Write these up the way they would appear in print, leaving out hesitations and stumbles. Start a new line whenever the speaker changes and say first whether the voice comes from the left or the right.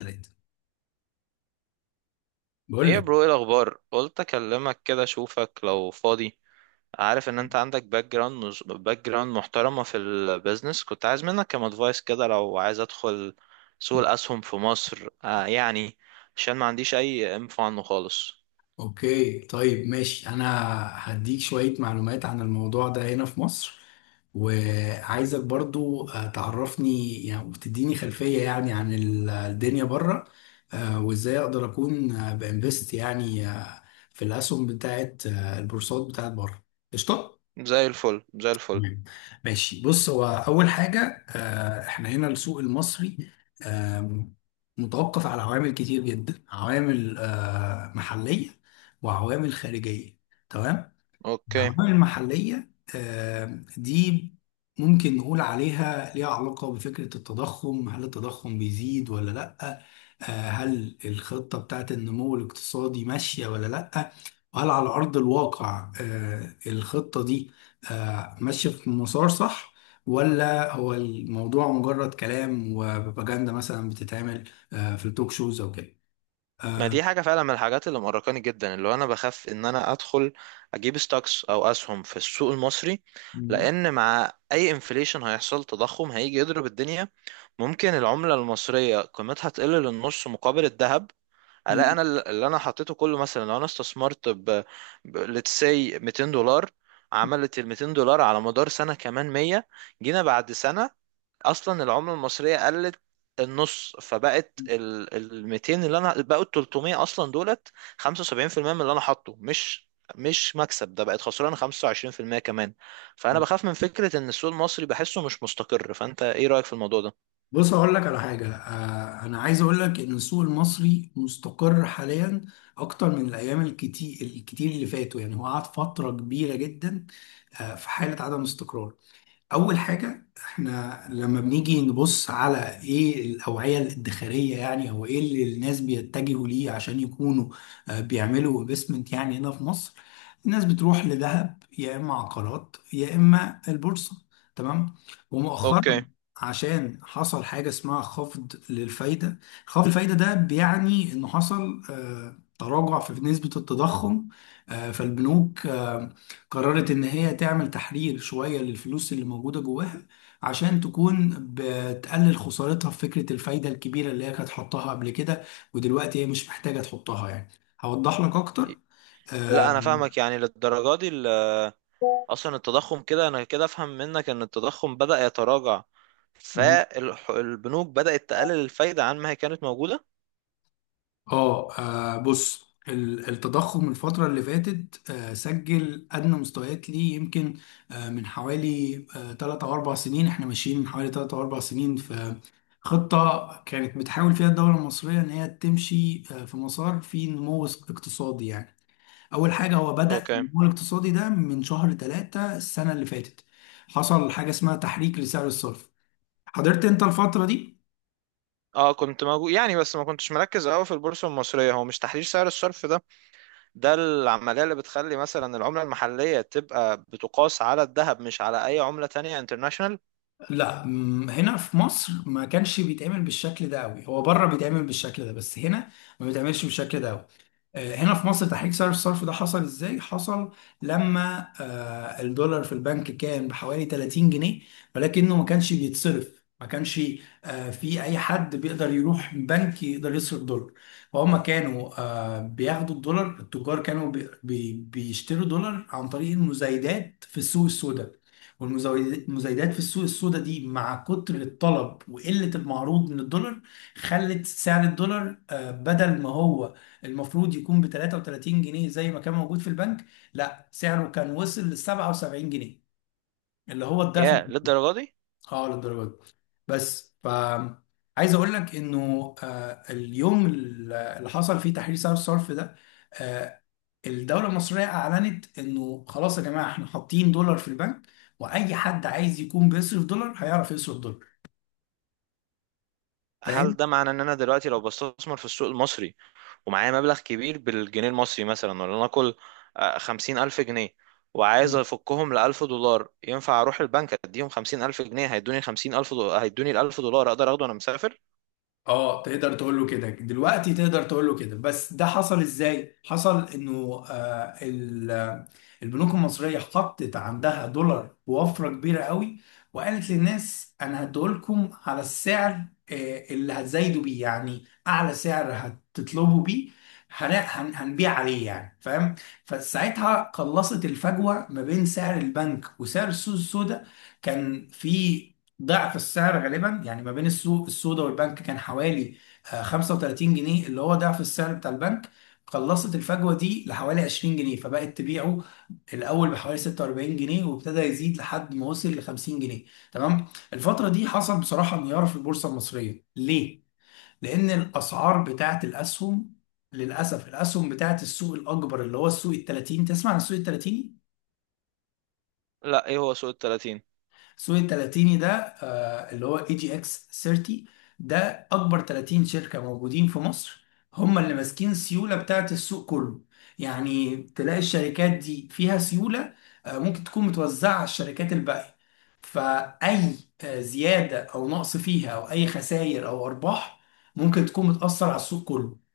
left: ثلاثة، بقول
right: ايه يا
left: لك.
right: برو، ايه الاخبار؟ قلت اكلمك كده اشوفك لو فاضي. عارف ان انت عندك باك جراوند محترمه في البيزنس. كنت عايز منك كام ادفايس كده لو عايز ادخل سوق الاسهم في مصر، يعني، عشان ما عنديش اي انفو عنه خالص.
left: اوكي طيب ماشي، انا هديك شوية معلومات عن الموضوع ده هنا في مصر، وعايزك برضو تعرفني يعني، وتديني خلفية يعني عن الدنيا بره، وازاي اقدر اكون بانفست يعني في الاسهم بتاعت البورصات بتاعت بره. قشطة.
right: زي الفل، زي الفل.
left: تمام ماشي. بص، هو اول حاجه احنا هنا السوق المصري آم، متوقف على عوامل كتير جدا، عوامل محليه وعوامل خارجيه. تمام.
right: اوكي.
left: العوامل المحلية دي ممكن نقول عليها ليها علاقة بفكرة التضخم. هل التضخم بيزيد ولا لأ؟ آه، هل الخطة بتاعت النمو الاقتصادي ماشية ولا لأ؟ وهل على أرض الواقع الخطة دي ماشية في مسار صح، ولا هو الموضوع مجرد كلام وبروباجندا مثلا بتتعمل في التوك شوز أو كده؟
right: ما دي حاجه فعلا من الحاجات اللي مقرقاني جدا، اللي هو انا بخاف ان انا ادخل اجيب ستوكس او اسهم في السوق المصري، لان مع اي انفليشن هيحصل تضخم هيجي يضرب الدنيا. ممكن العملة المصرية قيمتها تقل للنص مقابل الذهب، الاقي انا اللي انا حطيته كله. مثلا لو انا استثمرت ب let's say 200 دولار، عملت ال 200 دولار على مدار سنة كمان 100. جينا بعد سنة، اصلا العملة المصرية قلت النص، فبقت ال 200، اللي انا بقوا ال 300 اصلا دولت 75% من اللي انا حاطه، مش مكسب. ده بقت خسران 25% كمان. فانا بخاف من فكرة ان السوق المصري بحسه مش مستقر. فانت ايه رأيك في الموضوع ده؟
left: بص، هقول لك على حاجة. أنا عايز أقول لك إن السوق المصري مستقر حاليا أكتر من الأيام الكتير الكتير اللي فاتوا، يعني هو قعد فترة كبيرة جدا في حالة عدم استقرار. اول حاجه، احنا لما بنيجي نبص على ايه الاوعيه الادخاريه يعني، او ايه اللي الناس بيتجهوا ليه عشان يكونوا بيعملوا انفستمنت يعني هنا في مصر، الناس بتروح لذهب يا اما عقارات يا اما البورصه. تمام. ومؤخرا
right: اوكي.
left: عشان حصل حاجه اسمها خفض للفايده. خفض الفايده ده بيعني انه حصل تراجع في نسبه التضخم، فالبنوك قررت ان هي تعمل تحرير شوية للفلوس اللي موجودة جواها، عشان تكون بتقلل خسارتها في فكرة الفايدة الكبيرة اللي هي كانت حطها قبل كده، ودلوقتي هي مش محتاجة تحطها يعني. هوضح لك اكتر.
right: لا
left: آه،
right: انا فاهمك. يعني للدرجه دي اصلا التضخم، كده انا كده افهم منك ان التضخم بدأ يتراجع
left: واو.
right: فالبنوك بدأت تقلل الفايدة عن ما هي كانت موجودة.
left: اه، بص التضخم الفترة اللي فاتت سجل أدنى مستويات ليه، يمكن من حوالي تلات أو أربع سنين. احنا ماشيين من حوالي تلات أو أربع سنين في خطة كانت بتحاول فيها الدولة المصرية إن هي تمشي في مسار فيه نمو اقتصادي يعني. أول حاجة، هو بدأ
right: اوكي.
left: النمو الاقتصادي ده من شهر تلاتة السنة اللي فاتت. حصل حاجة اسمها تحريك لسعر الصرف. حضرت أنت الفترة دي؟
right: اه كنت موجود يعني، بس ما كنتش مركز قوي في البورصة المصرية. هو مش تحرير سعر الصرف ده، ده العملية اللي بتخلي مثلا العملة المحلية تبقى بتقاس على الذهب مش على اي عملة تانية انترناشونال؟
left: لا، هنا في مصر ما كانش بيتعمل بالشكل ده قوي، هو بره بيتعمل بالشكل ده، بس هنا ما بيتعملش بالشكل ده قوي. هنا في مصر تحريك سعر الصرف ده حصل ازاي؟ حصل لما الدولار في البنك كان بحوالي 30 جنيه، ولكنه ما كانش بيتصرف، ما كانش في اي حد بيقدر يروح بنك يقدر يصرف دولار. فهم كانوا بياخدوا الدولار، التجار كانوا بيشتروا دولار عن طريق المزايدات في السوق السوداء. والمزايدات في السوق السوداء دي مع كتر الطلب وقلة المعروض من الدولار خلت سعر الدولار بدل ما هو المفروض يكون ب 33 جنيه زي ما كان موجود في البنك، لا سعره كان وصل ل 77 جنيه، اللي هو الضعف.
right: يا للدرجة دي.
left: اه، للدرجه دي. بس ف عايز اقول لك انه اليوم اللي حصل فيه تحرير سعر الصرف ده، آه، الدولة المصرية أعلنت إنه خلاص يا جماعة، إحنا حاطين دولار في البنك، وأي حد عايز يكون بيصرف دولار هيعرف يصرف دولار. فاهم؟
right: هل ده معنى ان انا دلوقتي لو بستثمر في السوق المصري ومعايا مبلغ كبير بالجنيه المصري، مثلا ولا نقول 50,000 جنيه، وعايز أفكهم لـ 1000 دولار، ينفع أروح البنك أديهم 50,000 جنيه هيدوني 50,000 دولار، هيدوني الـ 1000 دولار أقدر أخده وأنا مسافر؟
left: اه، تقدر تقول له كده دلوقتي، تقدر تقول له كده. بس ده حصل ازاي؟ حصل انه البنوك المصريه حطت عندها دولار بوفره كبيره قوي، وقالت للناس انا هديهولكم على السعر اللي هتزايدوا بيه، يعني اعلى سعر هتطلبوا بيه هنبيع عليه يعني، فاهم؟ فساعتها قلصت الفجوه ما بين سعر البنك وسعر السوق السوداء. كان في ضعف السعر غالبا يعني، ما بين السوق السودا والبنك كان حوالي 35 جنيه، اللي هو ضعف السعر بتاع البنك. قلصت الفجوه دي لحوالي 20 جنيه، فبقت تبيعه الاول بحوالي 46 جنيه، وابتدى يزيد لحد ما وصل ل 50 جنيه. تمام. الفتره دي حصل بصراحه انهيار في البورصه المصريه، ليه؟ لان الاسعار بتاعه الاسهم، للاسف الاسهم بتاعه السوق الاكبر اللي هو السوق ال 30، تسمع عن السوق ال 30؟
right: لا، إيه هو سوق التلاتين؟
left: السوق التلاتيني ده اللي هو اي جي اكس 30، ده اكبر 30 شركة موجودين في مصر، هم اللي ماسكين السيولة بتاعت السوق كله. يعني تلاقي الشركات دي فيها سيولة ممكن تكون متوزعة على الشركات الباقية، فأي زيادة أو نقص فيها أو أي خسائر أو أرباح ممكن تكون بتأثر على السوق كله.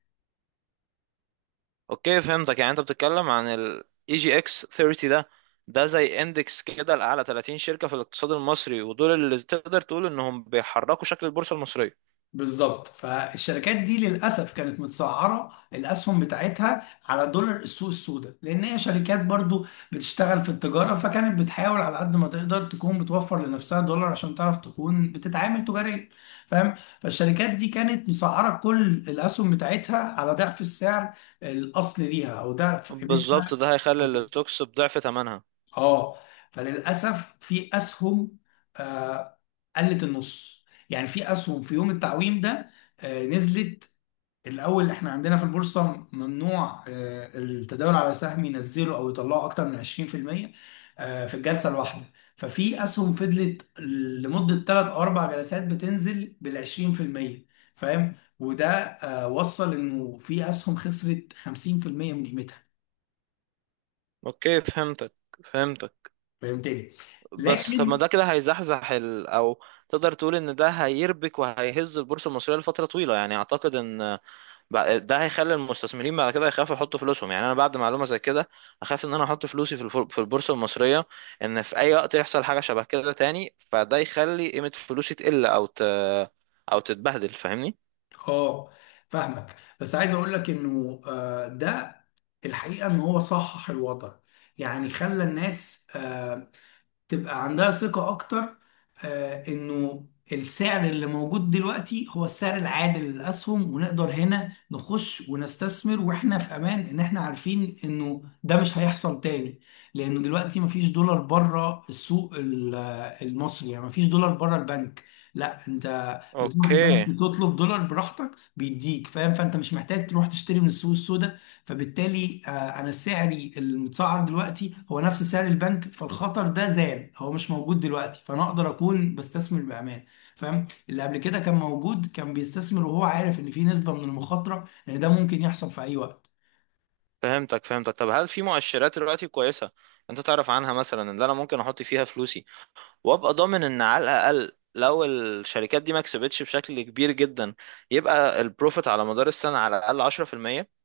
right: أوكي فهمتك. يعني أنت بتتكلم عن ال EGX 30 ده، ده زي اندكس كده لأعلى 30 شركة في الاقتصاد المصري، ودول اللي تقدر تقول إنهم بيحركوا شكل البورصة المصرية.
left: بالظبط. فالشركات دي للاسف كانت متسعره الاسهم بتاعتها على دولار السوق السوداء، لان هي شركات برضو بتشتغل في التجاره، فكانت بتحاول على قد ما تقدر تكون بتوفر لنفسها دولار عشان تعرف تكون بتتعامل تجاريا، فاهم؟ فالشركات دي كانت مسعره كل الاسهم بتاعتها على ضعف السعر الاصلي ليها او ضعف
right: بالظبط
left: قيمتها.
right: ده هيخلي الستوكس بضعف ثمنها.
left: اه. فللاسف في اسهم آه قلت النص يعني، في اسهم في يوم التعويم ده نزلت. الاول، احنا عندنا في البورصه ممنوع التداول على سهم ينزله او يطلعه اكتر من 20% في الجلسه الواحده. ففي اسهم فضلت لمده 3 او 4 جلسات بتنزل بال 20%، فاهم؟ وده وصل انه في اسهم خسرت 50% من قيمتها.
right: أوكي فهمتك، فهمتك.
left: فهمتني؟
right: بس طب
left: لكن
right: ما ده كده هيزحزح او تقدر تقول ان ده هيربك وهيهز البورصه المصريه لفتره طويله. يعني اعتقد ان ده هيخلي المستثمرين بعد كده يخافوا يحطوا فلوسهم. يعني انا بعد معلومه زي كده اخاف ان انا احط فلوسي في في البورصه المصريه، ان في اي وقت يحصل حاجه شبه كده تاني، فده يخلي قيمه فلوسي تقل او او تتبهدل. فاهمني؟
left: اه، فاهمك، بس عايز اقول لك انه ده الحقيقه ان هو صحح الوضع، يعني خلى الناس تبقى عندها ثقة أكتر. إنه السعر اللي موجود دلوقتي هو السعر العادل للأسهم، ونقدر هنا نخش ونستثمر وإحنا في أمان، إن إحنا عارفين إنه ده مش هيحصل تاني. لأنه دلوقتي مفيش دولار بره السوق المصري، يعني مفيش دولار بره البنك. لا، انت بتروح البنك
right: اوكي
left: تطلب دولار براحتك بيديك، فاهم؟ فانت مش محتاج تروح تشتري من السوق السوداء. فبالتالي انا سعري المتسعر دلوقتي هو نفس سعر البنك، فالخطر ده زال، هو مش موجود دلوقتي، فانا اقدر اكون بستثمر بامان. فاهم؟ اللي قبل كده كان موجود كان بيستثمر وهو عارف ان في نسبة من المخاطرة ان ده ممكن يحصل في اي وقت.
right: فهمتك، فهمتك. طب هل في مؤشرات دلوقتي كويسه انت تعرف عنها، مثلا ان انا ممكن احط فيها فلوسي وابقى ضامن ان على الاقل لو الشركات دي ما كسبتش بشكل كبير جدا، يبقى البروفيت على مدار السنه على الاقل 10%؟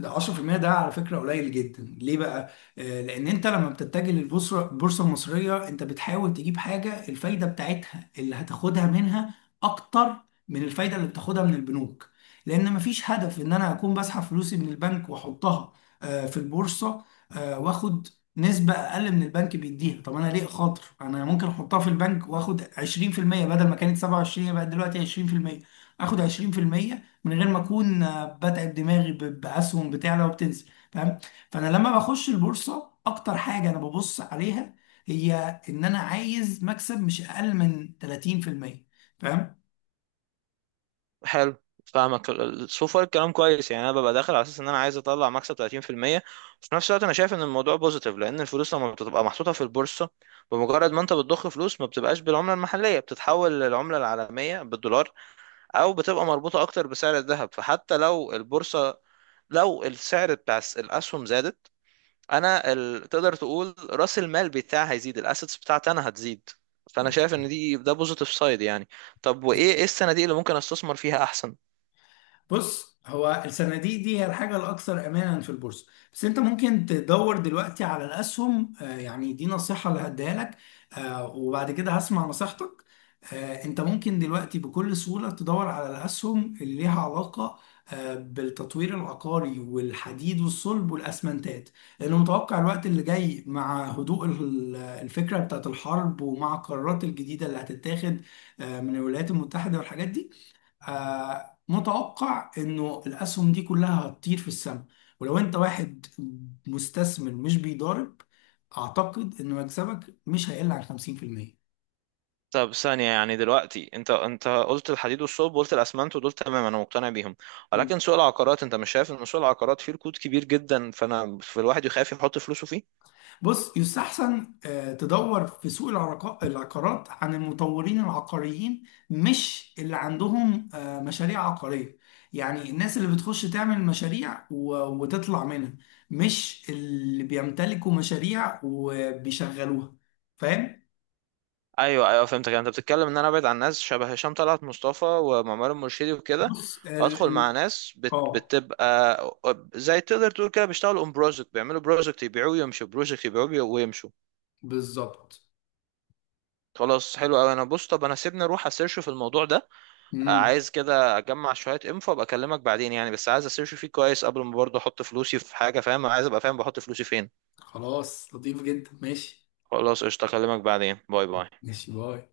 left: ده 10% ده على فكرة قليل جدا. ليه بقى؟ لأن أنت لما بتتجه للبورصة، البورصة المصرية، أنت بتحاول تجيب حاجة الفايدة بتاعتها اللي هتاخدها منها أكتر من الفايدة اللي بتاخدها من البنوك. لأن مفيش هدف إن أنا أكون بسحب فلوسي من البنك وأحطها في البورصة وآخد نسبة أقل من البنك بيديها. طب أنا ليه خاطر؟ أنا ممكن أحطها في البنك وآخد 20% بدل ما كانت 27، بقت دلوقتي 20%. آخد 20% من غير ما اكون بتعب دماغي باسهم بتعلى وبتنزل، فاهم؟ فانا لما بخش البورصه، اكتر حاجه انا ببص عليها هي ان انا عايز مكسب مش اقل من 30%، فاهم؟
right: حلو، فاهمك. سو فار الكلام كويس. يعني انا ببقى داخل على اساس ان انا عايز اطلع مكسب 30%. وفي نفس الوقت انا شايف ان الموضوع بوزيتيف، لان الفلوس لما بتبقى محطوطه في البورصه، بمجرد ما انت بتضخ فلوس، ما بتبقاش بالعمله المحليه، بتتحول للعمله العالميه بالدولار، او بتبقى مربوطه اكتر بسعر الذهب. فحتى لو البورصه، لو السعر بتاع الاسهم زادت، انا تقدر تقول راس المال بتاعي هيزيد، الاسيتس بتاعتي انا هتزيد. فانا شايف ان ده بوزيتيف سايد يعني. طب وايه، ايه الصناديق اللي ممكن استثمر فيها احسن؟
left: بص، هو الصناديق دي هي الحاجة الأكثر أمانا في البورصة، بس أنت ممكن تدور دلوقتي على الأسهم. يعني دي نصيحة اللي هديها لك، وبعد كده هسمع نصيحتك. أنت ممكن دلوقتي بكل سهولة تدور على الأسهم اللي ليها علاقة بالتطوير العقاري والحديد والصلب والأسمنتات، لأنه متوقع الوقت اللي جاي مع هدوء الفكرة بتاعت الحرب، ومع القرارات الجديدة اللي هتتاخد من الولايات المتحدة والحاجات دي، متوقع انه الاسهم دي كلها هتطير في السماء. ولو انت واحد مستثمر مش بيضارب، اعتقد ان مكسبك مش هيقل عن 50%.
right: طب ثانية، يعني دلوقتي انت قلت الحديد والصلب وقلت الاسمنت، ودول تمام انا مقتنع بيهم. ولكن سوق العقارات، انت مش شايف ان سوق العقارات فيه ركود كبير جدا فانا في الواحد يخاف يحط فلوسه فيه؟
left: بص، يستحسن تدور في سوق العقارات عن المطورين العقاريين، مش اللي عندهم مشاريع عقارية. يعني الناس اللي بتخش تعمل مشاريع وتطلع منها، مش اللي بيمتلكوا مشاريع وبيشغلوها، فاهم؟
right: ايوه ايوه فهمتك. يعني انت بتتكلم ان انا ابعد عن ناس شبه هشام طلعت مصطفى ومعمر المرشدي وكده،
left: بص ال
right: وادخل مع
left: ال
right: ناس
left: اه،
right: بتبقى زي، تقدر تقول كده، بيشتغلوا اون بروجكت. بيعملوا بروجكت يبيعوه ويمشوا، بروجكت يبيعوه ويمشوا.
left: بالظبط.
right: خلاص حلو قوي. انا بص، طب انا سيبني اروح اسيرش في الموضوع ده.
left: امم.
right: عايز كده اجمع شويه انفو، ابقى اكلمك بعدين يعني. بس عايز اسيرش فيه كويس قبل ما برضه احط فلوسي في حاجه، فاهم، عايز ابقى فاهم بحط فلوسي فين.
left: خلاص لطيف جدا. ماشي.
right: خلاص قشطه، اكلمك بعدين. باي باي.
left: ماشي، باي.